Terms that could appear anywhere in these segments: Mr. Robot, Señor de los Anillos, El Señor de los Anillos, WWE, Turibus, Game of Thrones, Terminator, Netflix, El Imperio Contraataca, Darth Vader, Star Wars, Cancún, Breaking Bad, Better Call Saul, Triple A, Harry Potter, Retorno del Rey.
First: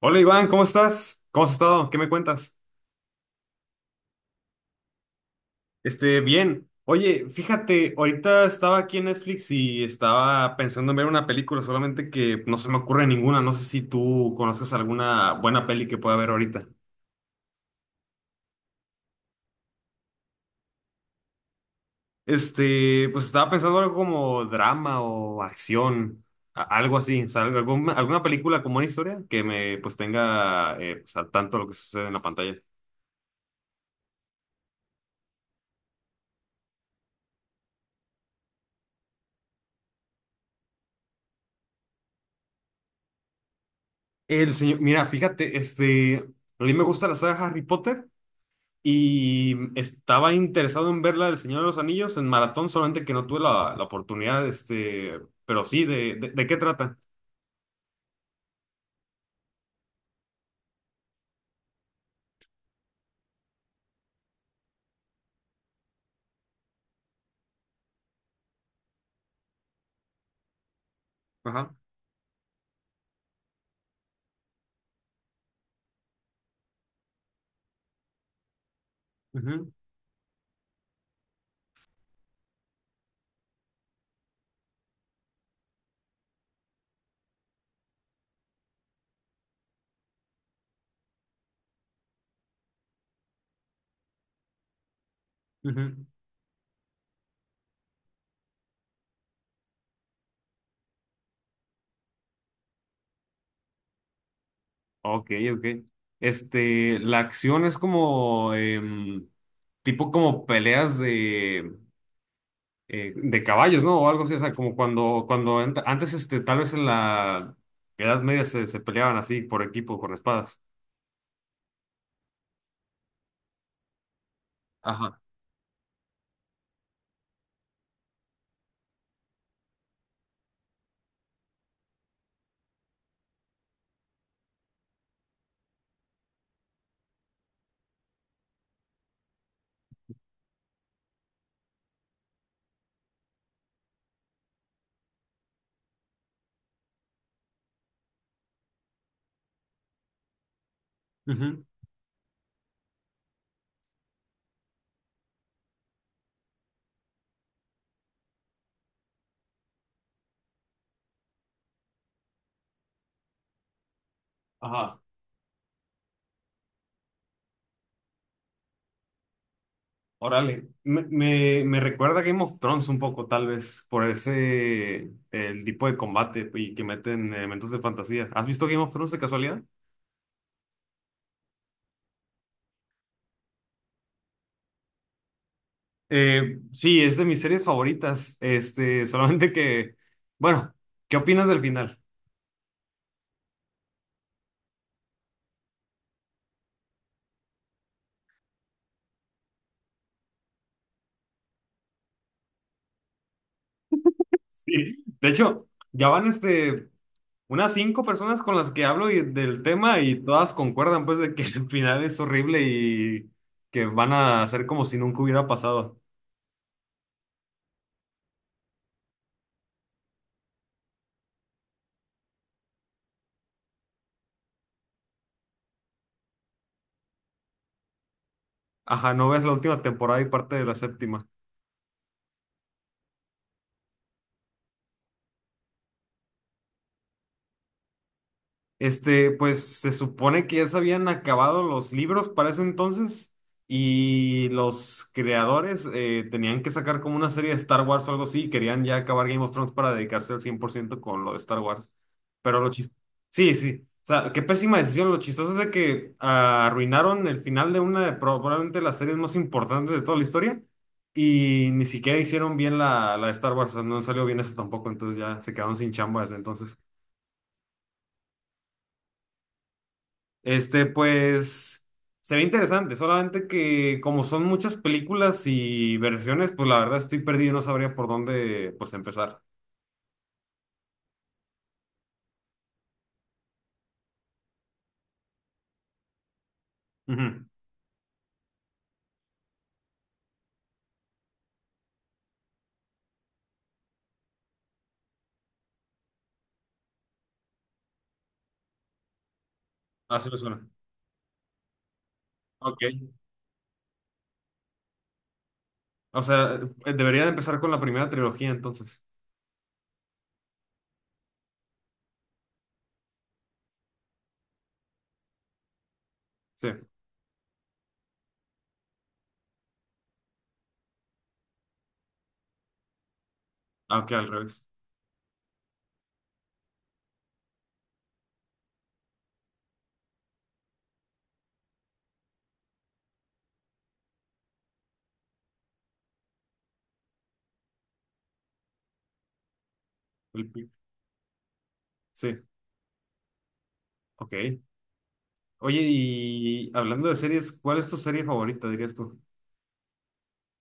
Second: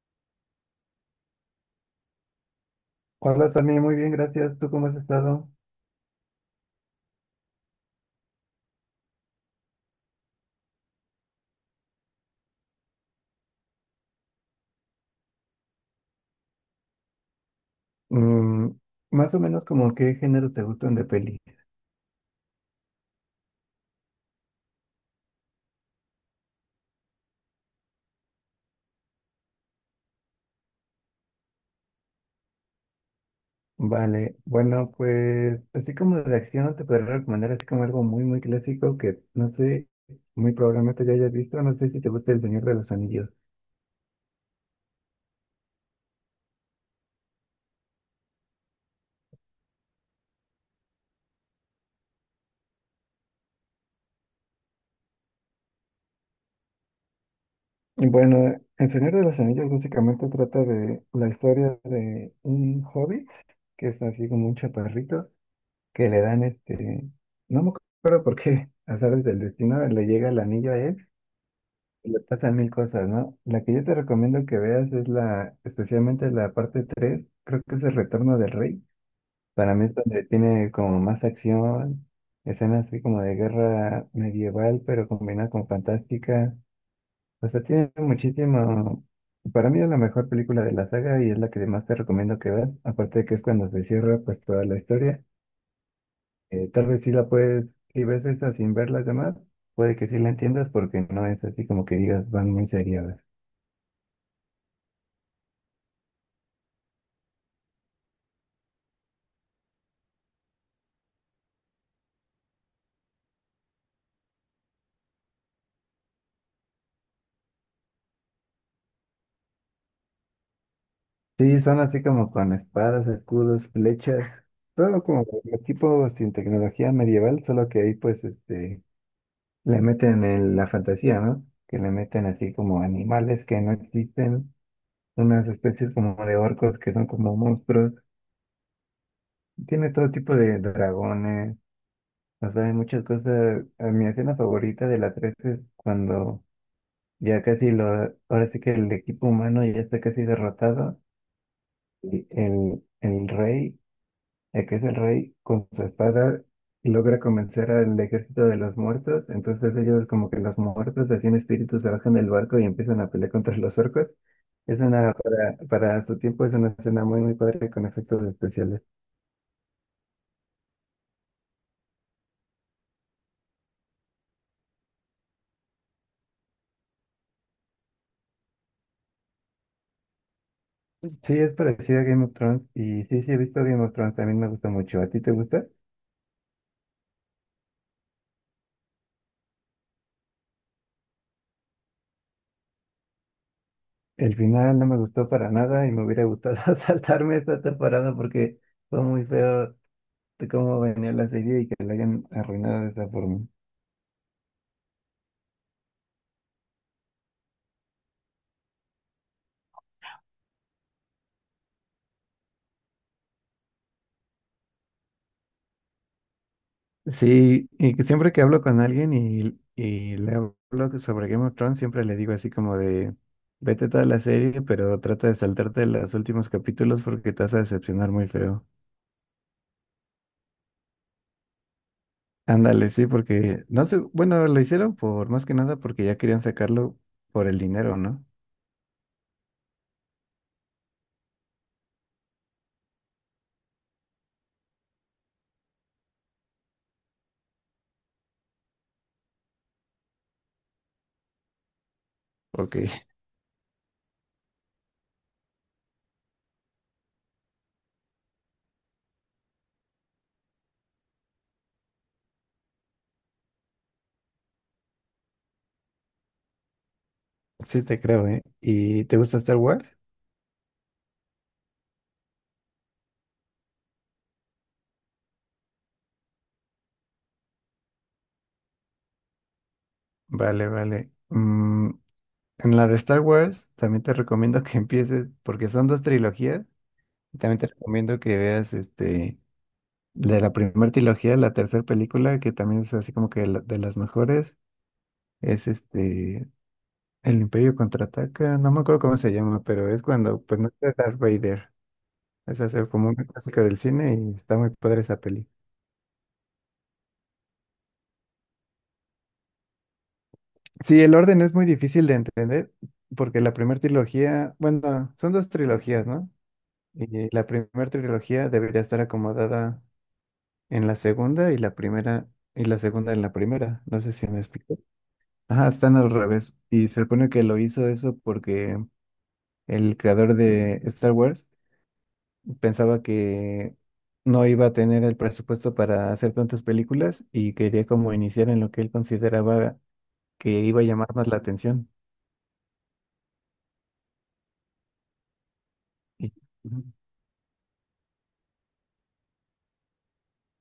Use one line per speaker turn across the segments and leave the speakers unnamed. Hola Iván, ¿cómo estás? ¿Cómo has estado? ¿Qué me cuentas?
Hola, también muy bien, gracias. ¿Tú cómo has estado?
Bien. Oye, fíjate, ahorita estaba aquí en Netflix y estaba pensando en ver una película, solamente que no se me ocurre ninguna. No sé si tú conoces alguna buena peli que pueda ver ahorita.
Mm, más o menos como qué género te gustan de peli.
Pues estaba pensando algo como drama o acción, algo así. O sea, alguna, alguna película con buena historia que me pues tenga pues, al tanto de lo que sucede en la pantalla.
Vale, bueno, pues así como de acción te podría recomendar así como algo muy, muy clásico que no sé, muy probablemente ya hayas visto, no sé si te gusta El Señor de los Anillos.
El señor, mira, fíjate, a mí me gusta la saga Harry Potter. Y estaba interesado en verla del Señor de los Anillos en maratón, solamente que no tuve la oportunidad, pero sí, de qué trata?
Y bueno, El Señor de los Anillos básicamente trata de la historia de un hobbit que es así como un chaparrito que le dan no me acuerdo por qué, azares del destino, le llega el anillo a él.
Ajá.
Le pasan mil cosas, ¿no? La que yo te recomiendo que veas es especialmente la parte 3, creo que es el Retorno del Rey.
Ujú,
Para mí es donde tiene como más acción, escenas así como de guerra medieval, pero combinada con fantástica. O sea, tiene muchísimo, para mí es la mejor película de la saga y es la que más te recomiendo que veas. Aparte de que es cuando se cierra pues toda la historia.
ujú.
Tal vez sí la puedes, si ves esa sin ver las demás, puede que sí la entiendas porque no es así como que digas, van muy serias.
Ok, ok. La acción es como, tipo como peleas de caballos, ¿no? O algo así, o sea, como cuando, cuando antes, tal vez en la Edad Media se, se peleaban así por equipo, con espadas.
Sí, son así como con espadas, escudos, flechas, todo
Ajá.
como el tipo sin tecnología medieval, solo que ahí pues le meten la fantasía, ¿no? Que le meten así como animales que no existen, unas especies como de orcos que son como monstruos, tiene todo tipo de dragones, o sea, hay muchas cosas. A mi escena favorita de la 3 es cuando ya casi lo, ahora sí que el equipo humano ya está casi derrotado
Ujú,
y el rey ya que es el rey, con su espada logra convencer al ejército de los muertos. Entonces ellos como que los muertos, así en espíritu, se bajan del barco y empiezan a pelear contra los orcos. Es
ajá.
para su tiempo es una escena muy, muy padre con efectos especiales.
Órale, me recuerda a Game of Thrones un poco, tal vez, por ese, el tipo de combate y que meten elementos de fantasía. ¿Has visto Game of Thrones de casualidad?
Sí, es parecido a Game of Thrones y sí, sí, he visto Game of Thrones, también me gusta mucho. ¿A ti te gusta?
Sí, es de mis series favoritas. Solamente que, bueno, ¿qué opinas del final?
El final no me gustó para nada y me hubiera gustado saltarme esta temporada porque fue muy feo de cómo venía la serie y que la hayan arruinado de esa forma.
Sí. De hecho, ya van unas cinco personas con las que hablo y, del tema y todas concuerdan pues de que el final es horrible y que van a hacer como si nunca hubiera pasado.
Sí, y que siempre que hablo con alguien y le hablo sobre Game of Thrones, siempre le digo así como de, vete toda la serie, pero trata de saltarte los últimos capítulos porque te vas a decepcionar muy feo.
Ajá, no ves la última temporada y parte de la séptima.
Ándale, sí, porque, no sé, bueno, lo hicieron por, más que nada porque ya querían sacarlo por el dinero, ¿no?
Pues se supone que ya se habían acabado los libros para ese entonces y los creadores tenían que sacar como una serie de Star Wars o algo así y querían ya acabar Game of Thrones para dedicarse al 100% con lo de Star Wars. Pero lo
Porque
chistoso... Sí, sí. O sea, qué pésima decisión. Lo chistoso es de que ah, arruinaron el final de una de probablemente las series más importantes de toda la historia y ni siquiera hicieron bien la de Star Wars. O sea, no salió bien eso tampoco, entonces ya se quedaron sin chamba desde entonces.
sí te creo, ¿eh? ¿Y te gusta Star Wars?
Pues, se ve interesante, solamente que como son muchas películas y versiones, pues la verdad estoy perdido, no sabría por dónde, pues, empezar.
Vale, vale. En la de Star Wars también te recomiendo que empieces, porque son dos trilogías, y
Ujú.
también te recomiendo que veas este... De la primera trilogía, la tercera película, que también es así como que de las mejores, es El Imperio Contraataca, no me acuerdo cómo se llama, pero es
Así me
cuando, pues no
suena.
está Darth Vader. Esa es
Ok.
como una clásica del cine y está muy padre esa peli.
O sea, debería de empezar con la primera trilogía entonces.
Sí, el orden es muy difícil de entender, porque la primera trilogía, bueno, son dos trilogías, ¿no?
Sí.
Y la primera trilogía debería estar acomodada en la segunda y la primera, y la segunda en la primera. No sé
Aunque
si
al
me
revés.
explico. Ajá, están al revés. Y se supone que lo hizo eso porque el creador de Star Wars pensaba que no iba a tener el presupuesto para hacer tantas películas y quería como iniciar en lo que él consideraba
El
que
pi-
iba a llamar más la atención.
Sí. Ok. Oye,
Y
y
Ujú.
hablando de series, ¿cuál es tu serie favorita, dirías tú?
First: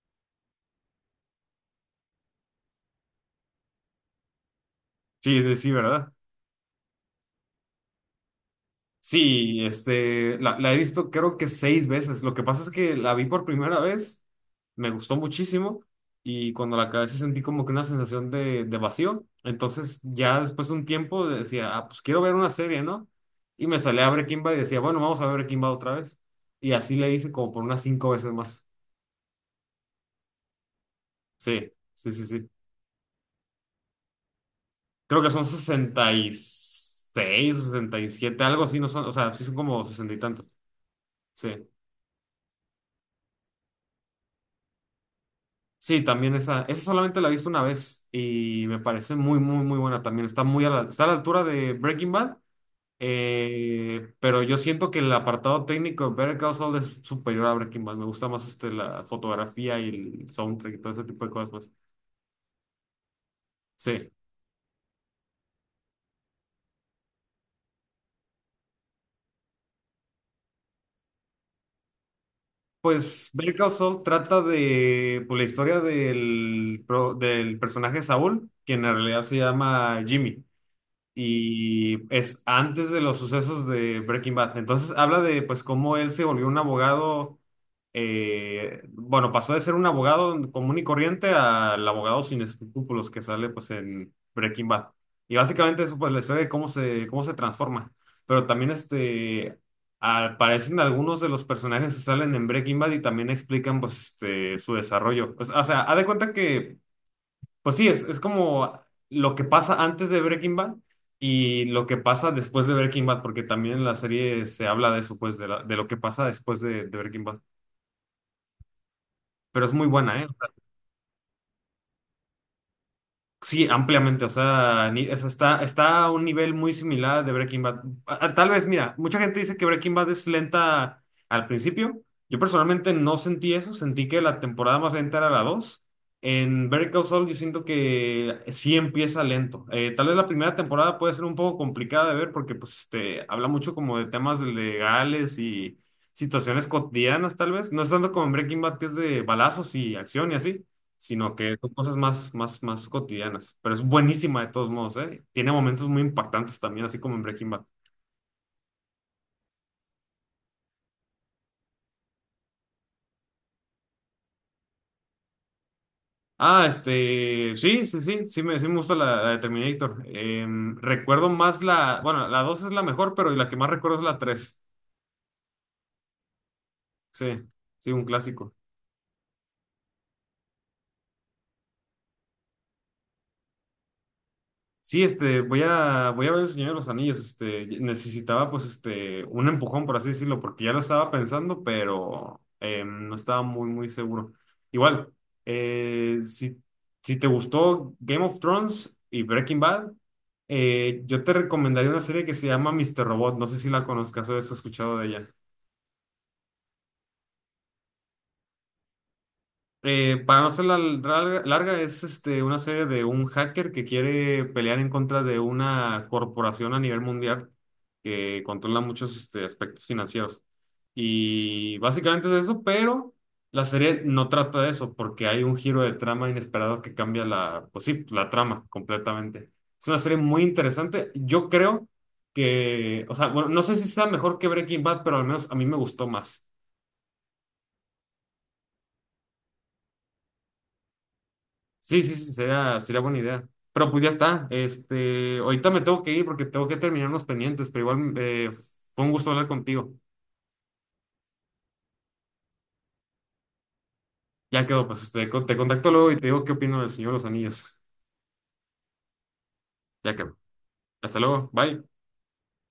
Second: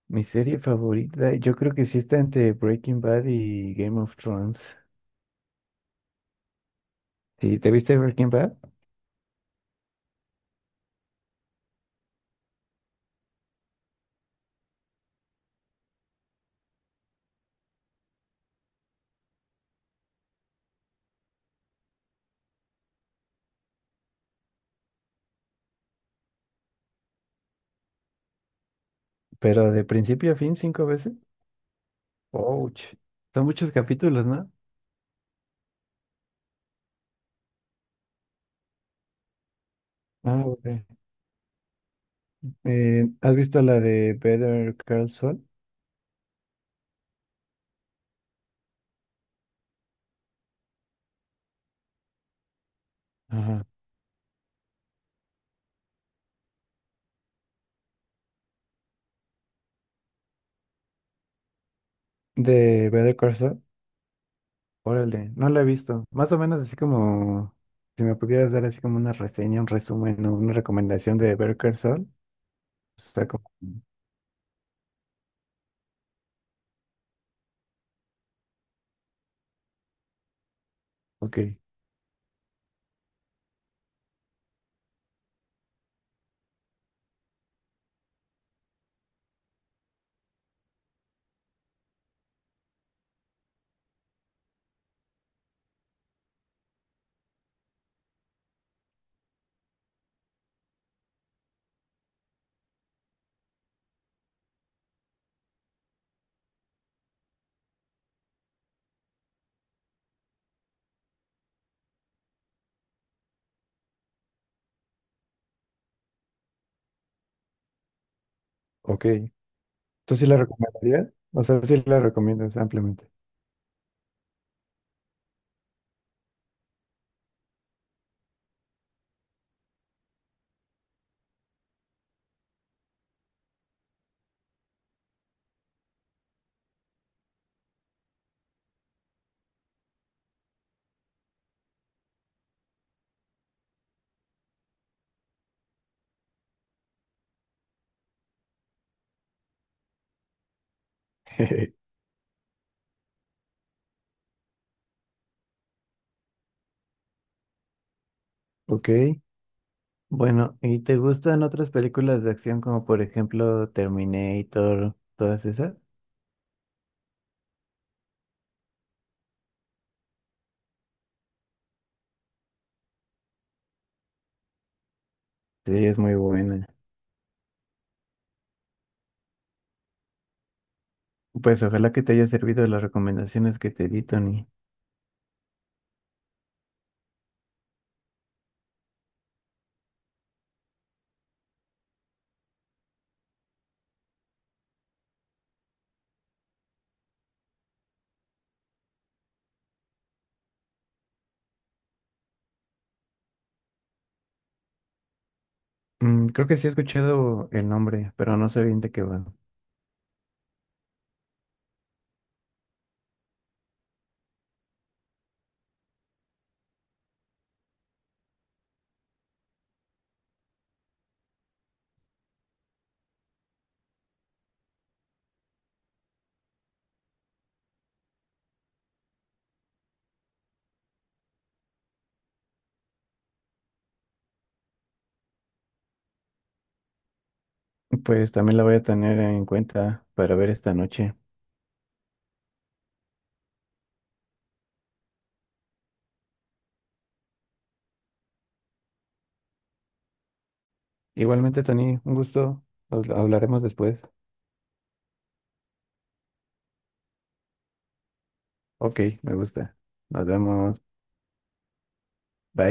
Mi serie favorita, yo creo que sí está entre Breaking Bad y Game of Thrones.
Sí, sí, ¿verdad?
Sí, ¿te viste Breaking Bad?
Sí, la he visto creo que seis veces. Lo que pasa es que la vi por primera vez, me gustó muchísimo y cuando la acabé sí sentí como que una sensación de vacío. Entonces ya después de un tiempo decía, ah, pues quiero ver una serie, ¿no? Y me salía a Breaking Bad y decía, bueno, vamos a ver Breaking Bad otra vez. Y así le hice como por unas cinco veces más.
Pero de principio a fin cinco veces.
Sí, sí, sí, sí.
Ouch. Son muchos capítulos, ¿no?
Creo que son 66 o 67, algo así, no son, o sea, sí son como sesenta y
Ah,
tantos.
ok.
Sí.
¿Has visto la de Better Call Saul?
Sí, también esa solamente la he visto una vez y me parece muy, muy, muy buena también. Está muy a la, está a la altura de Breaking Bad,
Ajá.
pero yo siento que el apartado técnico de Better Call Saul es superior a Breaking Bad. Me gusta más la fotografía y el soundtrack y todo ese tipo de cosas más.
De Better Call Saul.
Sí.
Órale, no la he visto. Más o menos así como, si me pudieras dar así como una reseña, un resumen o una recomendación de Better Call Saul. Está
Pues
como,
Better Call Saul trata de pues, la historia del, del personaje Saúl, quien en realidad se llama Jimmy.
ok,
Y es antes de los sucesos de Breaking Bad. Entonces habla de pues cómo él se volvió un abogado, bueno, pasó de ser un abogado común y corriente al abogado sin escrúpulos que sale pues en Breaking Bad. Y básicamente eso pues la historia de cómo se transforma. Pero también aparecen algunos de los personajes que salen en Breaking Bad y también explican pues su desarrollo. O sea, haz de cuenta que... Pues sí, es como lo que pasa antes de Breaking Bad y lo que pasa después de Breaking Bad, porque también en la serie se habla de eso, pues, de, de lo que pasa después de Breaking Bad.
ok.
Pero es muy
¿Tú
buena,
sí
¿eh?
la recomendarías? O sea, sí la recomiendas ampliamente.
Sí, ampliamente, o sea, o sea, está, está a un nivel muy similar de Breaking Bad. Tal vez, mira, mucha gente dice que Breaking Bad es lenta al principio. Yo personalmente no sentí eso, sentí que la temporada más lenta era la dos. En Better Call Saul yo siento que sí empieza lento. Tal vez la primera temporada puede ser un poco complicada de ver porque pues habla mucho como de temas legales y situaciones cotidianas tal vez. No es tanto como en Breaking Bad que es de balazos y acción y así, sino que son cosas más, más, más cotidianas. Pero es buenísima de todos modos, ¿eh? Tiene momentos muy impactantes también, así como en Breaking Bad.
Ok, bueno, ¿y te gustan otras películas de acción como por ejemplo Terminator, todas esas?
Ah, sí, sí, sí, sí me gusta la de Terminator. Recuerdo más la, bueno, la 2 es la mejor, pero la que más recuerdo es la tres.
Sí, es muy buena.
Sí, sí, un clásico.
Pues ojalá que te haya servido las recomendaciones que te di, Tony.
Sí, voy a, voy a ver el Señor de los Anillos, necesitaba pues un empujón, por así decirlo, porque ya lo estaba pensando, pero no estaba muy, muy seguro. Igual, si, si te gustó Game of Thrones y Breaking Bad, yo te recomendaría una serie que se llama Mr. Robot, no sé si la conozcas o has escuchado de ella.
Mm, creo que sí he escuchado el nombre, pero no sé bien de qué va.
Para no hacerla larga, larga, es una serie de un hacker que quiere pelear en contra de una corporación a nivel mundial que controla muchos aspectos financieros. Y básicamente es eso, pero la serie no trata de eso porque hay un giro de trama inesperado que cambia la, pues sí, la trama completamente. Es una serie muy interesante. Yo creo que, o sea, bueno, no sé si sea mejor que Breaking Bad, pero al menos a mí me gustó más.
Pues también la voy a tener en cuenta para ver esta noche.
Sí, sí, sí, sería, sería buena idea. Pero pues ya está. Ahorita me tengo que ir porque tengo que terminar unos pendientes, pero igual fue un gusto hablar contigo.
Igualmente, Tony, un gusto. Nos hablaremos después.
Ya quedó, pues te contacto luego y te digo qué opino del Señor de los Anillos.
Ok, me gusta.
Ya
Nos
quedó.
vemos.
Hasta luego. Bye.
Bye.